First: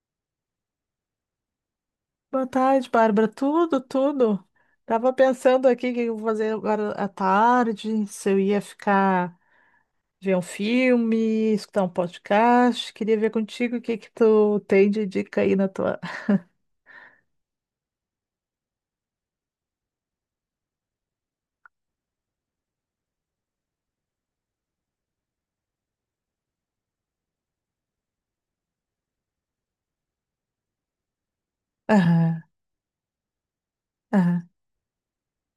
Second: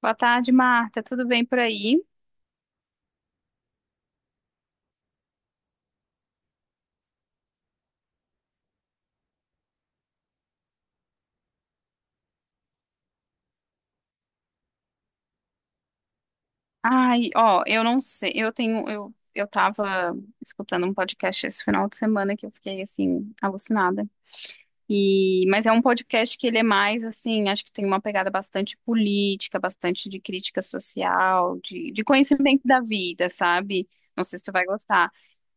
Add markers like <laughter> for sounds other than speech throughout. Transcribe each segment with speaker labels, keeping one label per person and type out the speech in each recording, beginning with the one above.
Speaker 1: Boa tarde, Marta. Tudo bem por aí?
Speaker 2: Boa tarde, Bárbara. Tudo, tudo. Tava pensando aqui o que eu vou fazer agora à tarde, se eu ia ficar ver um filme, escutar um podcast. Queria ver contigo o que que tu tem de dica aí na tua.
Speaker 1: Ai, ó, eu não sei. Eu tava escutando um podcast esse final de semana que eu fiquei assim alucinada. Mas é um podcast que ele é mais assim, acho que tem uma pegada bastante política, bastante de crítica social, de,
Speaker 2: <laughs>
Speaker 1: de
Speaker 2: Aham,
Speaker 1: conhecimento da vida, sabe? Não sei se
Speaker 2: aham.
Speaker 1: tu vai gostar.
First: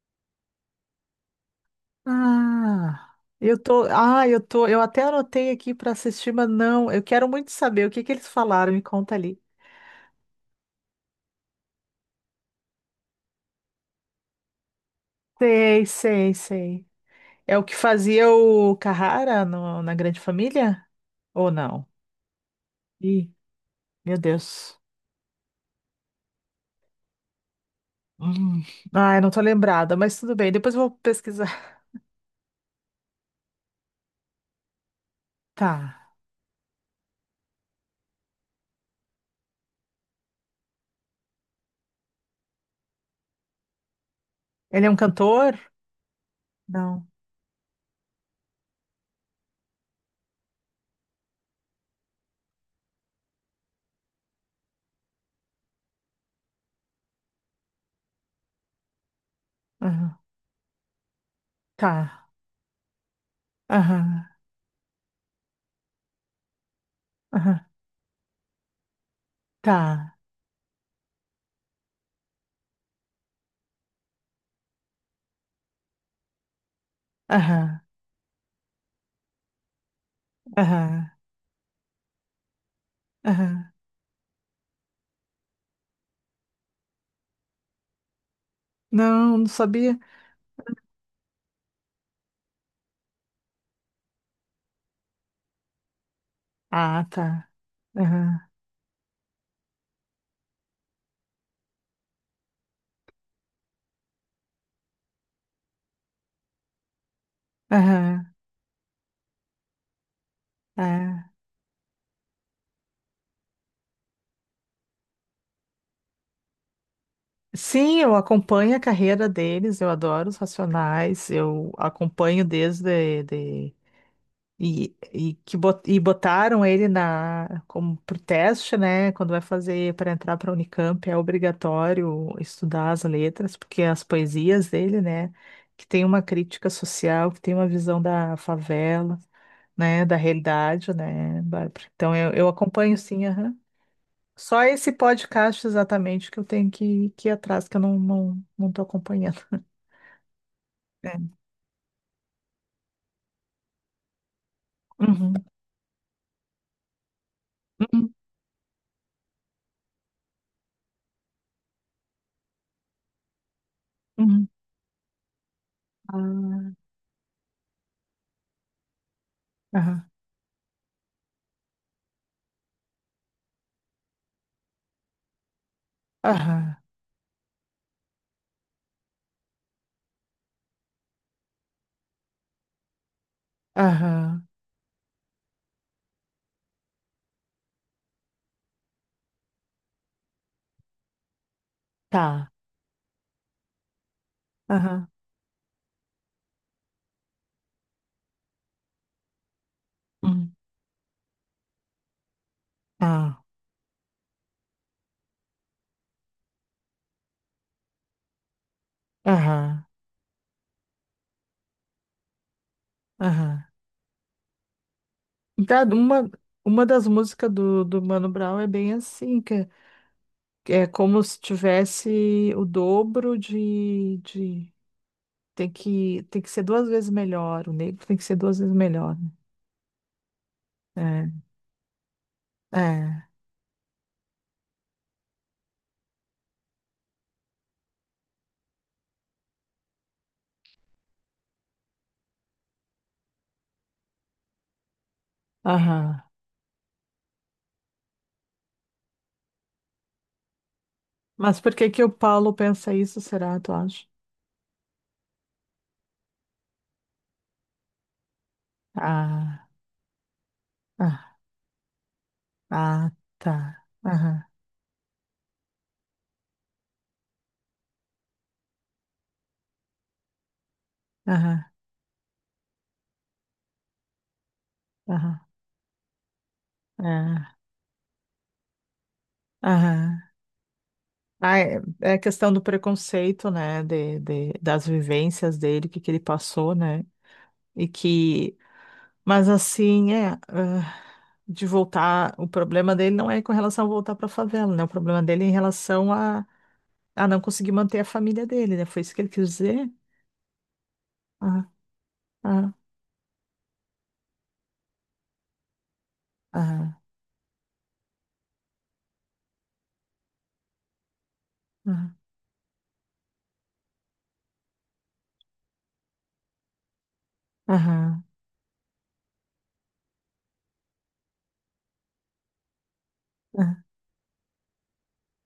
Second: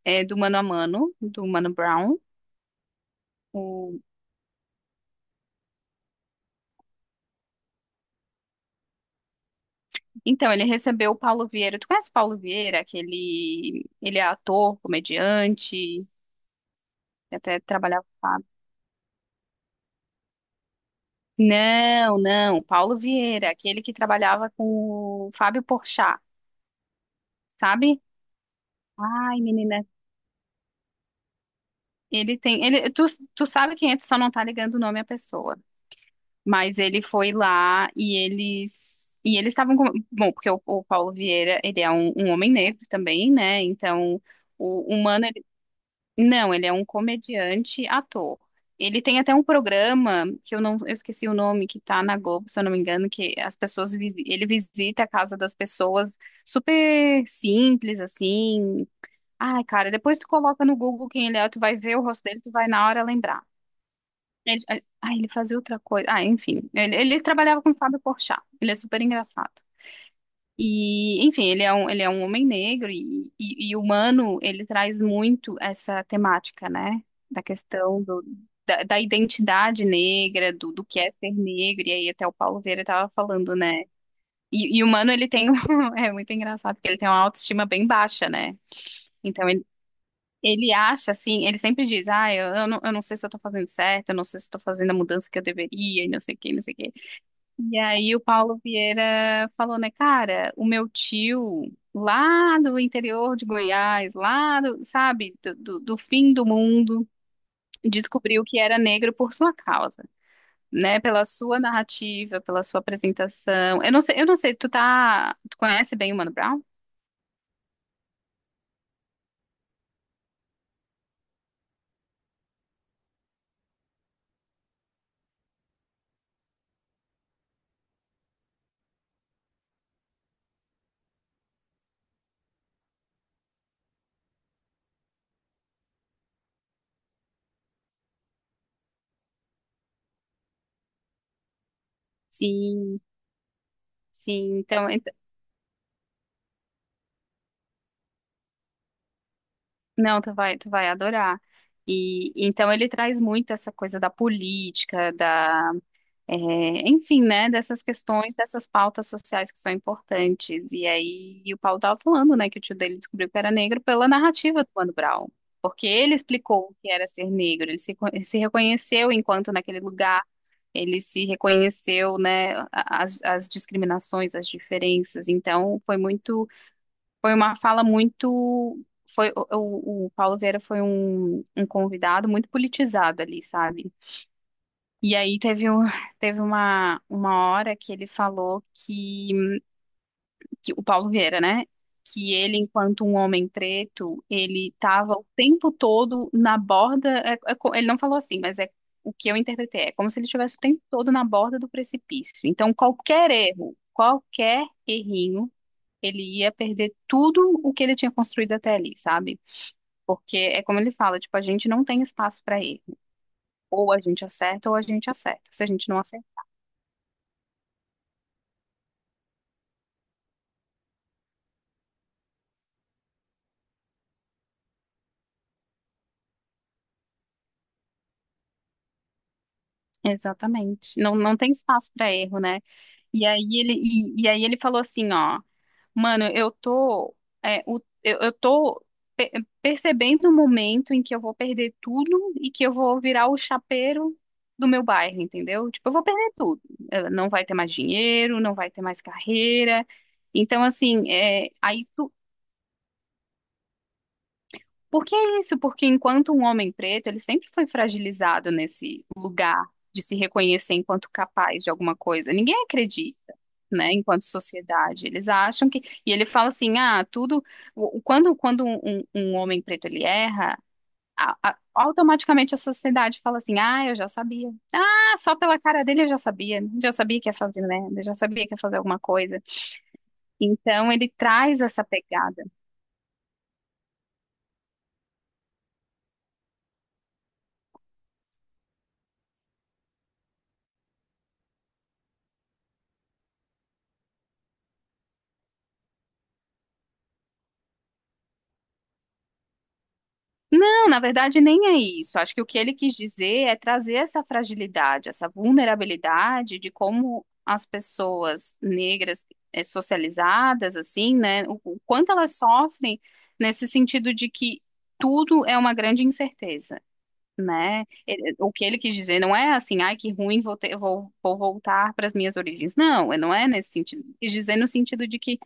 Speaker 1: É do Mano a Mano, do Mano Brown.
Speaker 2: Ah, eu tô,
Speaker 1: O-
Speaker 2: ah, eu tô, eu até anotei aqui para assistir, mas não, eu quero muito saber o que que eles falaram, me conta ali.
Speaker 1: Então, ele recebeu o Paulo Vieira. Tu conhece o Paulo Vieira? Aquele, ele é ator,
Speaker 2: Sei,
Speaker 1: comediante.
Speaker 2: sei, sei.
Speaker 1: Eu
Speaker 2: É
Speaker 1: até
Speaker 2: o que
Speaker 1: trabalhava com o
Speaker 2: fazia
Speaker 1: Fábio.
Speaker 2: o Carrara na Grande Família? Ou não?
Speaker 1: Não, não, Paulo
Speaker 2: Ih,
Speaker 1: Vieira, aquele que
Speaker 2: meu
Speaker 1: trabalhava
Speaker 2: Deus.
Speaker 1: com o Fábio Porchat, sabe?
Speaker 2: Hum. Ai, não tô
Speaker 1: Ai, menina,
Speaker 2: lembrada, mas tudo bem. Depois eu vou pesquisar. <laughs>
Speaker 1: ele tem, ele, tu, tu sabe quem é, tu só não tá ligando o nome à pessoa.
Speaker 2: Tá.
Speaker 1: Mas ele foi lá e eles estavam com, bom, porque o Paulo Vieira, ele é um homem negro também, né? Então,
Speaker 2: Ele é
Speaker 1: o,
Speaker 2: um
Speaker 1: o mano
Speaker 2: cantor?
Speaker 1: Não, ele é um
Speaker 2: Não.
Speaker 1: comediante ator. Ele tem até um programa que eu não, eu esqueci o nome, que tá na Globo, se eu não me engano, que as pessoas ele visita a casa das pessoas super simples assim. Ai, cara,
Speaker 2: Aham.
Speaker 1: depois tu coloca no Google quem ele é, tu vai ver o rosto
Speaker 2: Tá.
Speaker 1: dele, tu vai na hora lembrar.
Speaker 2: Aham.
Speaker 1: Ele, ah, ele fazia outra coisa. Ah, enfim, ele
Speaker 2: Aham.
Speaker 1: trabalhava com o Fábio Porchat. Ele é super engraçado.
Speaker 2: Tá.
Speaker 1: E, enfim, ele é um homem negro e humano, ele traz muito essa temática, né? Da
Speaker 2: Aham.
Speaker 1: questão do, da identidade negra, do que
Speaker 2: Aham.
Speaker 1: é ser negro, e aí até o Paulo Vieira estava falando,
Speaker 2: Aham.
Speaker 1: né? E o Mano, <laughs> é muito engraçado, porque ele tem uma autoestima bem baixa, né?
Speaker 2: Não, não
Speaker 1: Então,
Speaker 2: sabia.
Speaker 1: ele acha, assim, ele sempre diz, ah, eu não sei se eu tô fazendo certo, eu não sei se estou fazendo a mudança que eu deveria, e não sei o que, não sei o que.
Speaker 2: Ah, tá.
Speaker 1: E aí o
Speaker 2: Aham.
Speaker 1: Paulo Vieira falou, né, cara, o meu tio lá do interior de Goiás, lá do, sabe, do fim do mundo,
Speaker 2: Aham.
Speaker 1: descobriu que era negro por sua causa, né, pela
Speaker 2: É.
Speaker 1: sua narrativa, pela sua apresentação. Eu não sei, tu tá, tu conhece bem o Mano Brown?
Speaker 2: Sim, eu acompanho a carreira deles, eu adoro os Racionais, eu acompanho desde de, E que e botaram ele na como pro teste, né? Quando vai fazer para entrar para a Unicamp é obrigatório estudar as letras, porque as poesias dele, né? Que tem uma crítica social, que tem uma visão da favela, né? Da realidade, né, Bárbara? Então eu acompanho,
Speaker 1: Sim,
Speaker 2: sim, aham.
Speaker 1: sim,
Speaker 2: Só
Speaker 1: então,
Speaker 2: esse
Speaker 1: ent-
Speaker 2: podcast exatamente que eu tenho que ir atrás, que eu não tô acompanhando. <laughs>
Speaker 1: não, tu vai
Speaker 2: É.
Speaker 1: adorar. E então ele traz muito essa coisa da política,
Speaker 2: Uhum,
Speaker 1: da É, enfim, né, dessas
Speaker 2: uhum,
Speaker 1: questões, dessas pautas sociais que são importantes. E aí o Paulo estava falando, né, que o tio dele descobriu que era negro pela
Speaker 2: uhum.
Speaker 1: narrativa do Mano Brown, porque ele explicou
Speaker 2: Ah,
Speaker 1: o que era ser negro, ele se, co- se reconheceu enquanto naquele
Speaker 2: aham,
Speaker 1: lugar, ele se reconheceu, né, as, as discriminações, as diferenças. Então foi muito,
Speaker 2: aham,
Speaker 1: foi uma fala muito foi o Paulo Vieira foi um convidado muito politizado ali, sabe?
Speaker 2: aham.
Speaker 1: E aí <laughs> teve uma hora que ele falou que o Paulo Vieira, né? Que
Speaker 2: Tá.
Speaker 1: ele, enquanto um homem preto, ele
Speaker 2: Aham.
Speaker 1: estava o tempo todo na borda. Ele não falou assim, mas é o que eu interpretei. É como se ele
Speaker 2: Hum,
Speaker 1: estivesse o tempo todo na borda do precipício. Então,
Speaker 2: ah,
Speaker 1: qualquer erro, qualquer errinho, ele ia perder tudo o que ele tinha construído até ali, sabe?
Speaker 2: aham.
Speaker 1: Porque é como ele fala, tipo, a gente não tem espaço para erro.
Speaker 2: Aham.
Speaker 1: Ou a gente acerta ou a gente acerta. Se a
Speaker 2: Tá,
Speaker 1: gente não
Speaker 2: uma,
Speaker 1: acertar,
Speaker 2: uma das músicas do Mano Brown é bem assim, que é como se tivesse o dobro de... Tem que ser duas vezes melhor, o negro tem que ser duas vezes melhor,
Speaker 1: Exatamente. Não,
Speaker 2: né?
Speaker 1: não tem espaço para erro, né?
Speaker 2: É,
Speaker 1: E aí ele falou assim, ó, mano, eu tô pe- percebendo o momento em que eu vou perder tudo e que eu vou virar o chapeiro do meu bairro, entendeu? Tipo, eu vou
Speaker 2: aham.
Speaker 1: perder tudo. Não vai ter mais dinheiro, não vai ter mais carreira. Então, assim, é,
Speaker 2: Mas por que que o Paulo pensa isso, será, tu acha?
Speaker 1: por que isso? Porque enquanto um homem preto, ele sempre foi fragilizado nesse lugar
Speaker 2: Ah,
Speaker 1: de se reconhecer enquanto
Speaker 2: ah,
Speaker 1: capaz de alguma coisa. Ninguém
Speaker 2: ah,
Speaker 1: acredita,
Speaker 2: tá.
Speaker 1: né, enquanto
Speaker 2: Aham,
Speaker 1: sociedade. Eles acham que. E ele fala assim: ah, tudo. Quando, quando um homem preto ele erra,
Speaker 2: aham,
Speaker 1: automaticamente a sociedade fala assim: ah, eu já sabia. Ah, só
Speaker 2: aham,
Speaker 1: pela cara dele eu já sabia. Já sabia que ia
Speaker 2: é,
Speaker 1: fazer merda, já sabia que ia fazer alguma coisa.
Speaker 2: aham.
Speaker 1: Então ele
Speaker 2: Ah,
Speaker 1: traz
Speaker 2: é
Speaker 1: essa
Speaker 2: é a
Speaker 1: pegada.
Speaker 2: questão do preconceito, né, de, das vivências dele, o que ele passou, né, e que, mas assim, é, ah, de voltar, o problema dele não é com relação a voltar para a favela, né, o problema dele é em relação a não conseguir manter a família dele, né, foi isso que ele quis dizer?
Speaker 1: Não, na verdade
Speaker 2: Ah,
Speaker 1: nem é isso. Acho que o que
Speaker 2: ah,
Speaker 1: ele quis dizer é trazer essa fragilidade, essa vulnerabilidade de
Speaker 2: ah,
Speaker 1: como as pessoas negras socializadas, assim, né, o
Speaker 2: ah,
Speaker 1: quanto elas sofrem nesse sentido de que tudo é uma grande incerteza, né?
Speaker 2: aham,
Speaker 1: O que ele quis dizer não é assim, ai, que ruim, vou voltar para as minhas origens. Não, não é nesse
Speaker 2: ah,
Speaker 1: sentido. Ele quis dizer no sentido de que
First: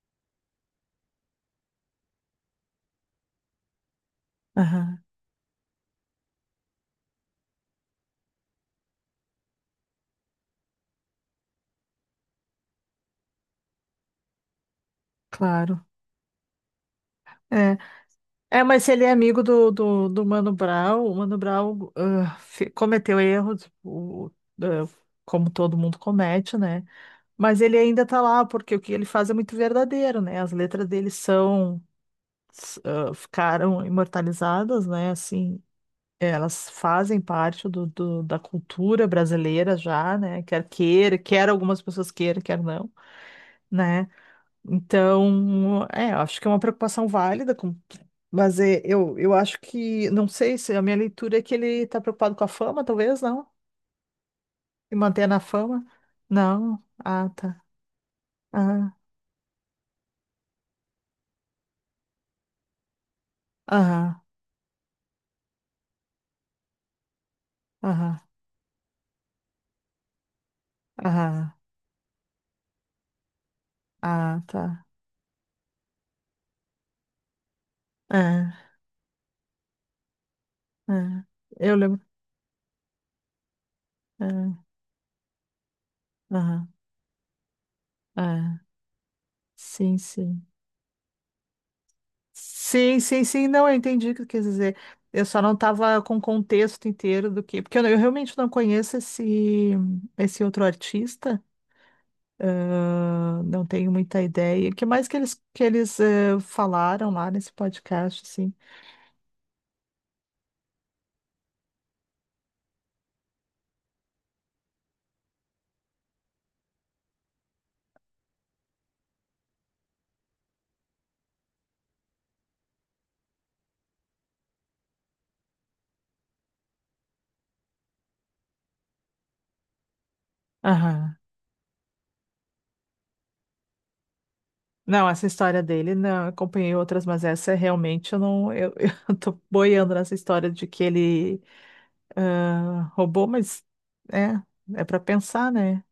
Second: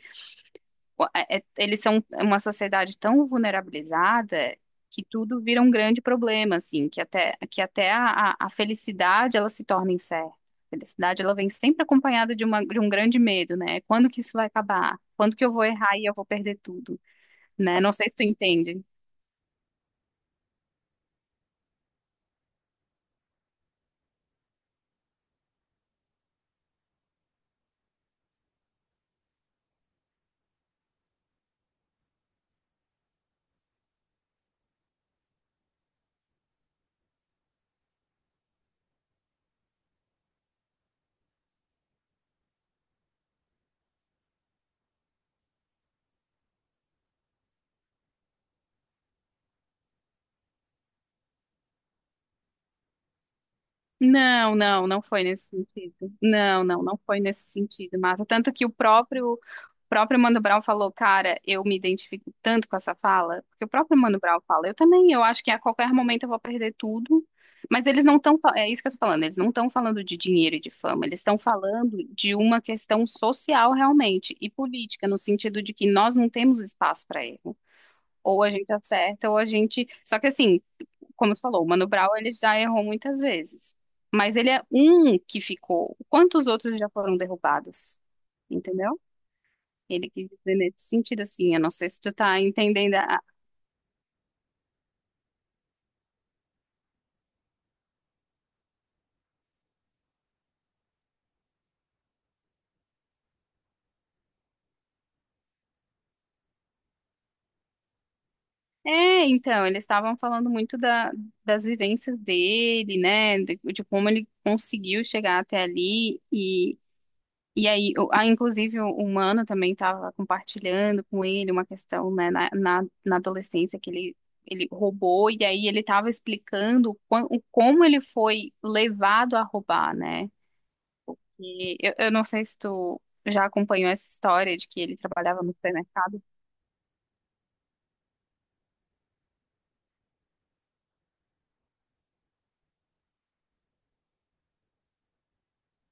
Speaker 1: eles são uma sociedade tão vulnerabilizada
Speaker 2: aham,
Speaker 1: que tudo vira um grande problema, assim, que até a felicidade ela se torna incerta. A felicidade ela vem sempre acompanhada de, de um grande medo, né? Quando que isso vai acabar? Quando que eu vou
Speaker 2: claro,
Speaker 1: errar e eu vou perder tudo,
Speaker 2: é.
Speaker 1: né? Não sei se tu
Speaker 2: É,
Speaker 1: entende.
Speaker 2: mas se ele é amigo do, do Mano Brown, o Mano Brown cometeu erros, ah, como todo mundo comete, né? Mas ele ainda tá lá, porque o que ele faz é muito verdadeiro, né? As letras dele ficaram imortalizadas, né? Assim, elas fazem parte do, da cultura brasileira já, né? Quer queira, quer algumas pessoas queiram, quer não, né? Então, é, acho que é uma preocupação válida, mas é, eu acho que, não sei se a minha leitura é que ele está preocupado com a fama, talvez, não?
Speaker 1: Não, não,
Speaker 2: E
Speaker 1: não foi
Speaker 2: manter na
Speaker 1: nesse
Speaker 2: fama?
Speaker 1: sentido. Não,
Speaker 2: Não.
Speaker 1: não, não foi
Speaker 2: Ah,
Speaker 1: nesse
Speaker 2: tá.
Speaker 1: sentido, Marta. Tanto que o
Speaker 2: Ah,
Speaker 1: próprio próprio Mano Brown falou, cara, eu me identifico tanto com essa fala, porque o próprio Mano
Speaker 2: aham,
Speaker 1: Brown fala, eu também, eu acho que a qualquer momento eu vou perder tudo, mas eles não
Speaker 2: aham,
Speaker 1: estão, é isso que eu tô falando, eles não estão falando de dinheiro e de fama, eles estão
Speaker 2: aham,
Speaker 1: falando de uma questão social realmente
Speaker 2: ah,
Speaker 1: e
Speaker 2: tá.
Speaker 1: política, no sentido de que nós não temos espaço para erro. Ou a gente
Speaker 2: Ah,
Speaker 1: acerta, ou a gente. Só que assim,
Speaker 2: ah.
Speaker 1: como você falou, o
Speaker 2: Eu
Speaker 1: Mano
Speaker 2: lembro.
Speaker 1: Brown ele já errou muitas vezes. Mas ele é
Speaker 2: Ah,
Speaker 1: um que ficou. Quantos
Speaker 2: aham,
Speaker 1: outros já foram derrubados?
Speaker 2: ah.
Speaker 1: Entendeu?
Speaker 2: Sim,
Speaker 1: Ele quis
Speaker 2: sim.
Speaker 1: dizer nesse sentido, assim, eu não sei se tu tá entendendo.
Speaker 2: Sim, sim, sim, não, eu entendi o que tu quis dizer. Eu só não estava com o contexto inteiro do que, porque eu realmente não conheço esse, outro artista. Ah, não tenho muita ideia. O que mais que eles falaram lá nesse podcast, assim?
Speaker 1: É, então, eles estavam falando muito das vivências dele, né, de como ele conseguiu chegar até ali, ah, inclusive, o humano também estava compartilhando com ele uma questão, né, na adolescência que ele roubou, e aí ele estava explicando o como ele foi levado a roubar, né,
Speaker 2: Aham.
Speaker 1: e eu não sei se tu já acompanhou essa história de que ele
Speaker 2: Não, essa
Speaker 1: trabalhava no
Speaker 2: história dele,
Speaker 1: supermercado.
Speaker 2: não, eu acompanhei outras, mas essa é realmente eu não, eu, <laughs> eu tô boiando nessa história de que ele roubou, mas é, é para pensar, né?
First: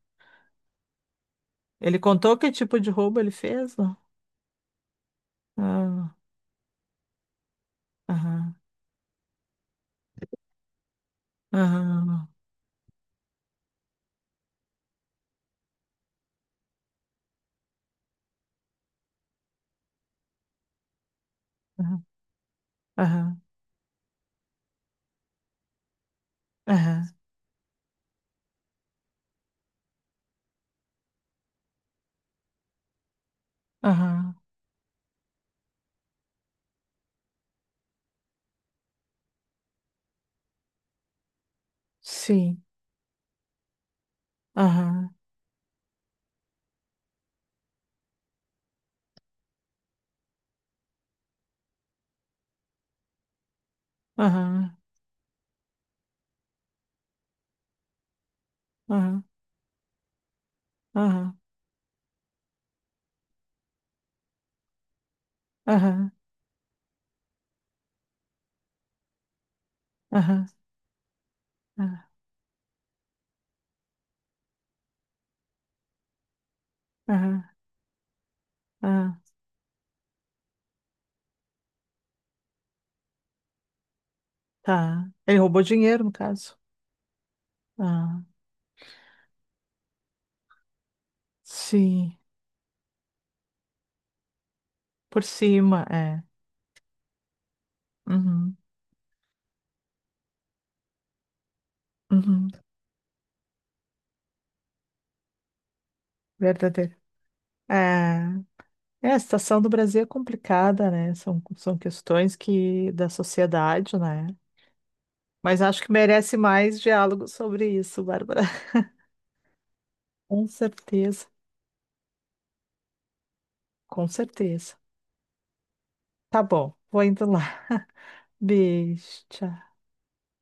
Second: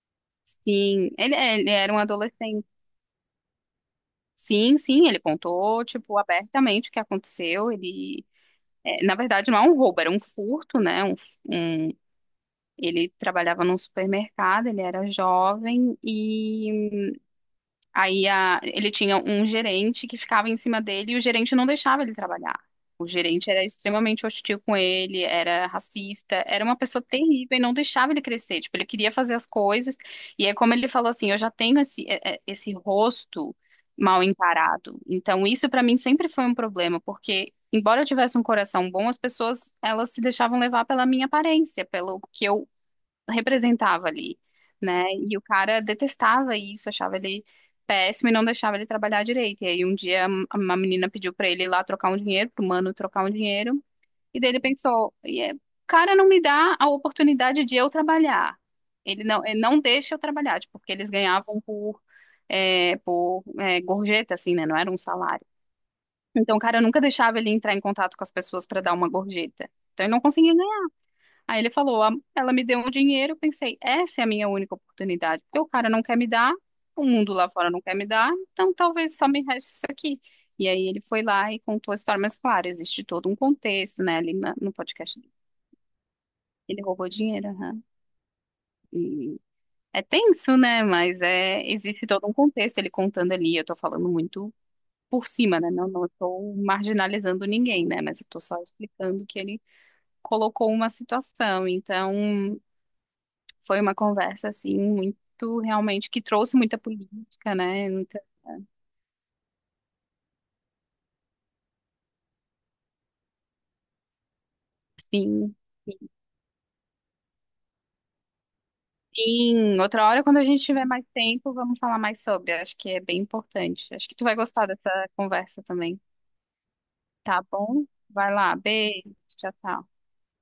Speaker 1: Sim, ele, é, ele era um
Speaker 2: Ele contou que
Speaker 1: adolescente.
Speaker 2: tipo de roubo ele fez? Não?
Speaker 1: Sim, sim, ele contou,
Speaker 2: Ah,
Speaker 1: tipo, abertamente o que aconteceu.
Speaker 2: aham,
Speaker 1: Na verdade, não é um roubo, era um furto, né?
Speaker 2: aham,
Speaker 1: Ele trabalhava num supermercado, ele era jovem. Ele tinha um gerente que ficava em cima dele e o gerente não deixava
Speaker 2: aham,
Speaker 1: ele trabalhar. O
Speaker 2: aham,
Speaker 1: gerente era extremamente hostil com ele, era racista, era uma pessoa
Speaker 2: aham,
Speaker 1: terrível e não deixava ele crescer. Tipo, ele queria fazer as coisas. E é como ele falou assim: eu já tenho esse, esse rosto mal
Speaker 2: aham,
Speaker 1: encarado. Então, isso pra mim sempre foi um problema, porque. Embora eu tivesse um coração bom, as pessoas elas se deixavam levar pela minha aparência, pelo que
Speaker 2: sim,
Speaker 1: eu representava ali, né?
Speaker 2: aham,
Speaker 1: E o cara detestava isso, achava ele péssimo e não deixava ele trabalhar direito. E aí um dia uma menina pediu pra ele ir lá trocar um dinheiro, pro mano trocar um dinheiro, e daí ele
Speaker 2: aham,
Speaker 1: pensou, "E o cara não me dá a oportunidade de eu trabalhar.
Speaker 2: aham,
Speaker 1: Ele não deixa eu trabalhar, tipo, porque eles
Speaker 2: aham,
Speaker 1: ganhavam por é, gorjeta, assim, né? Não era um salário.
Speaker 2: aham,
Speaker 1: Então, o cara nunca deixava ele entrar em contato com as pessoas para dar uma gorjeta. Então, ele não
Speaker 2: aham.
Speaker 1: conseguia. Aí ele falou,
Speaker 2: Ah,
Speaker 1: Ela me deu um dinheiro, eu pensei, essa é a minha única oportunidade, porque o cara não quer me dar, o mundo lá
Speaker 2: ah,
Speaker 1: fora não quer me dar, então talvez
Speaker 2: ah,
Speaker 1: só me reste isso aqui. E aí ele foi lá e contou a história, mas claro, existe todo um contexto, né, no
Speaker 2: tá.
Speaker 1: podcast. Dele.
Speaker 2: Ele roubou dinheiro, no caso.
Speaker 1: Ele roubou dinheiro, aham.
Speaker 2: Ah,
Speaker 1: E é tenso, né, mas é, existe
Speaker 2: sim.
Speaker 1: todo um contexto, ele contando ali, eu tô falando muito
Speaker 2: Por
Speaker 1: por cima, né,
Speaker 2: cima,
Speaker 1: não, não
Speaker 2: é.
Speaker 1: estou marginalizando ninguém, né, mas eu tô
Speaker 2: Uhum,
Speaker 1: só explicando que ele colocou uma situação,
Speaker 2: uhum.
Speaker 1: então... Foi uma conversa, assim, muito, realmente, que trouxe muita
Speaker 2: Verdadeiro.
Speaker 1: política, né? Muita,
Speaker 2: É, é, a situação do Brasil é complicada, né? São questões que da sociedade, né?
Speaker 1: sim.
Speaker 2: Mas acho que merece mais diálogo sobre isso, Bárbara. <laughs>
Speaker 1: Sim, outra hora, quando a
Speaker 2: Com
Speaker 1: gente tiver mais
Speaker 2: certeza,
Speaker 1: tempo, vamos falar mais sobre. Acho que é bem importante.
Speaker 2: com
Speaker 1: Acho que tu vai gostar
Speaker 2: certeza.
Speaker 1: dessa conversa também.
Speaker 2: Tá bom, vou indo lá.
Speaker 1: Tá bom? Vai lá, beijo,
Speaker 2: Beijo,
Speaker 1: tchau,
Speaker 2: tchau.
Speaker 1: tchau.